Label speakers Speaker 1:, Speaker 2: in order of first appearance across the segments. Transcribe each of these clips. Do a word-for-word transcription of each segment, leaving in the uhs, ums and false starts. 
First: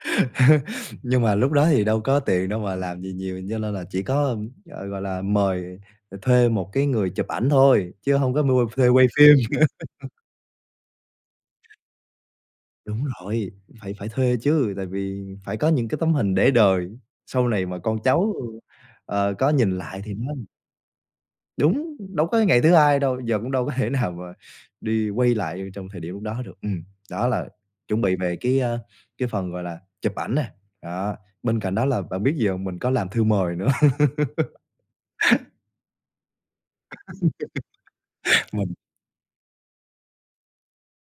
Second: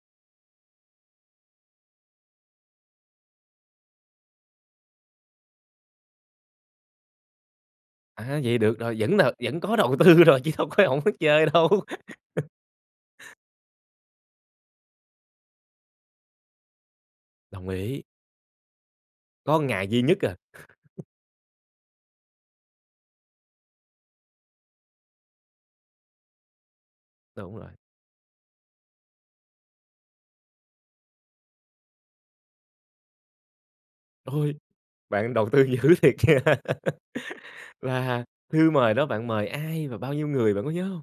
Speaker 1: Nhưng mà lúc đó thì đâu có tiền đâu mà làm gì nhiều. Nho nên là chỉ có, ờ, gọi là, mời thuê một cái người chụp ảnh thôi, chứ hông
Speaker 2: À,
Speaker 1: có
Speaker 2: vậy
Speaker 1: mua
Speaker 2: được
Speaker 1: thuê
Speaker 2: rồi.
Speaker 1: quay
Speaker 2: Vẫn là
Speaker 1: phim.
Speaker 2: vẫn có đầu tư rồi, chứ đâu có hổng biết chơi đâu.
Speaker 1: Đúng rồi, phải phải thuê chứ. Tại vì phải có những cái tấm hình để đời sau này
Speaker 2: Đồng
Speaker 1: mà con
Speaker 2: ý.
Speaker 1: cháu, ờ, có
Speaker 2: Có
Speaker 1: nhìn
Speaker 2: ngày
Speaker 1: lại
Speaker 2: duy
Speaker 1: thì
Speaker 2: nhất
Speaker 1: nó
Speaker 2: à.
Speaker 1: Đúng, đâu có ngày thứ hai đâu. Giờ cũng đâu có thể nào mà đi quay lại trong thời điểm lúc đó được. Ừm, đó là
Speaker 2: Đúng rồi.
Speaker 1: chuẩn bị về cái, a, cái phần, gọi là, chụp ảnh nè, đó. Bên cạnh đó là bạn biết gì hông? Mình có làm thư mời nữa.
Speaker 2: Ôi, bạn đầu tư dữ thiệt nha. Và thư
Speaker 1: Mình
Speaker 2: mời đó bạn mời ai và bao nhiêu người bạn có nhớ hông?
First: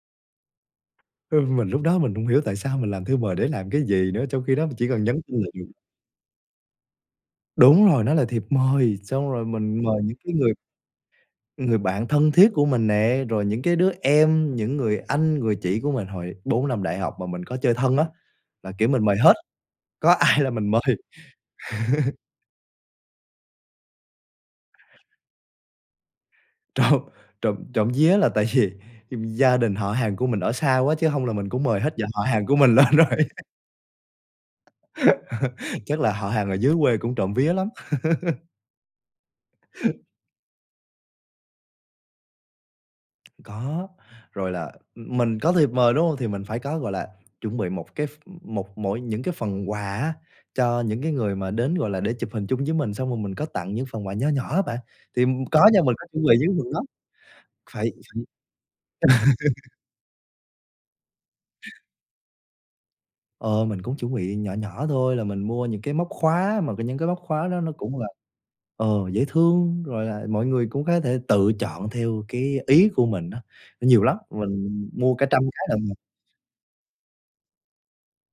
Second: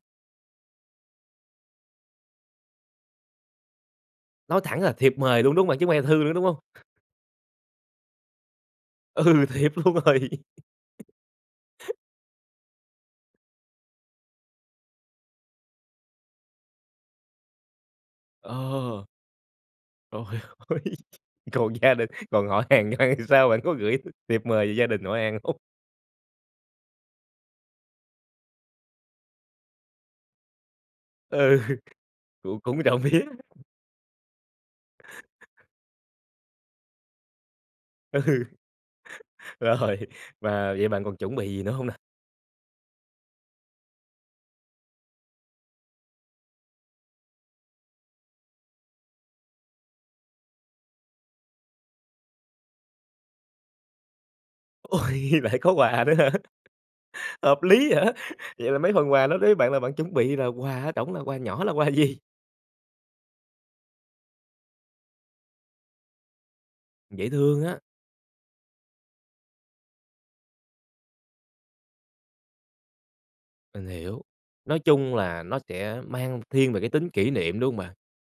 Speaker 1: Ờ, mình lúc đó mình hổng hiểu tại sao mình làm thư mời để làm cái gì nữa? Trong khi
Speaker 2: Nói
Speaker 1: đó mình
Speaker 2: thẳng
Speaker 1: chỉ
Speaker 2: là
Speaker 1: cần
Speaker 2: thiệp
Speaker 1: nhắn tin
Speaker 2: mời
Speaker 1: là
Speaker 2: luôn, đúng
Speaker 1: được.
Speaker 2: hông bạn? Chứ hông phải là thư nữa, đúng hông?
Speaker 1: Đúng rồi, nó là thiệp mời, xong rồi
Speaker 2: Ừ, thiệp
Speaker 1: mình
Speaker 2: luôn
Speaker 1: mời những
Speaker 2: rồi.
Speaker 1: cái người người bạn thân thiết của mình nè, rồi những cái đứa em, những người anh, người chị của mình hồi bốn năm đại học mà mình có chơi thân á, là, kiểu,
Speaker 2: Ờ.
Speaker 1: mình mời hết, có
Speaker 2: Trời
Speaker 1: ai là mình mời.
Speaker 2: ơi. Còn gia đình, còn họ hàng thì sao, bạn có gửi thiệp mời về gia đình họ hàng hông?
Speaker 1: Trộm trộm trộm vía là tại vì gia đình họ hàng của mình ở xa quá, chứ hông là mình
Speaker 2: Ừ,
Speaker 1: cũng
Speaker 2: cũng
Speaker 1: mời hết dòng họ hàng của
Speaker 2: cũng
Speaker 1: mình
Speaker 2: cũng
Speaker 1: lên
Speaker 2: trộm
Speaker 1: rồi.
Speaker 2: vía.
Speaker 1: Chắc là họ hàng ở dưới quê cũng trộm vía lắm.
Speaker 2: Ừ. Rồi, và vậy bạn còn chuẩn bị gì nữa hông nè?
Speaker 1: Có, rồi là mình có thiệp mời, đúng hông? Thì mình phải có, gọi là, chuẩn bị một cái ph một mỗi những cái phần quà á, cho những cái người mà đến, gọi là, để chụp hình chung với mình, xong rồi mình có tặng những phần quà nho nhỏ á bạn.
Speaker 2: Ôi,
Speaker 1: Thì, ừm, có
Speaker 2: lại có
Speaker 1: nha, mình
Speaker 2: quà
Speaker 1: có
Speaker 2: nữa
Speaker 1: chuẩn
Speaker 2: hả?
Speaker 1: bị những phần đó,
Speaker 2: Hợp
Speaker 1: phải
Speaker 2: lý vậy.
Speaker 1: phải
Speaker 2: Vậy là mấy phần quà nó đối với bạn là bạn chuẩn bị là quà ở trỏng là quà nhỏ là quà gì?
Speaker 1: Ờ, mình cũng chuẩn bị nhỏ nhỏ thôi. Là mình mua những cái móc khóa mà những cái móc
Speaker 2: Dễ
Speaker 1: khóa đó
Speaker 2: thương
Speaker 1: nó
Speaker 2: á.
Speaker 1: cũng là, ờ, dễ thương, rồi là mọi người cũng có thể tự chọn theo cái ý của mình á,
Speaker 2: Mình
Speaker 1: nhiều lắm.
Speaker 2: hiểu. Nói
Speaker 1: Mình
Speaker 2: chung
Speaker 1: mua cả trăm
Speaker 2: là nó
Speaker 1: cái lận mà.
Speaker 2: sẽ mang thiên về cái tính kỷ niệm, đúng hông bạn?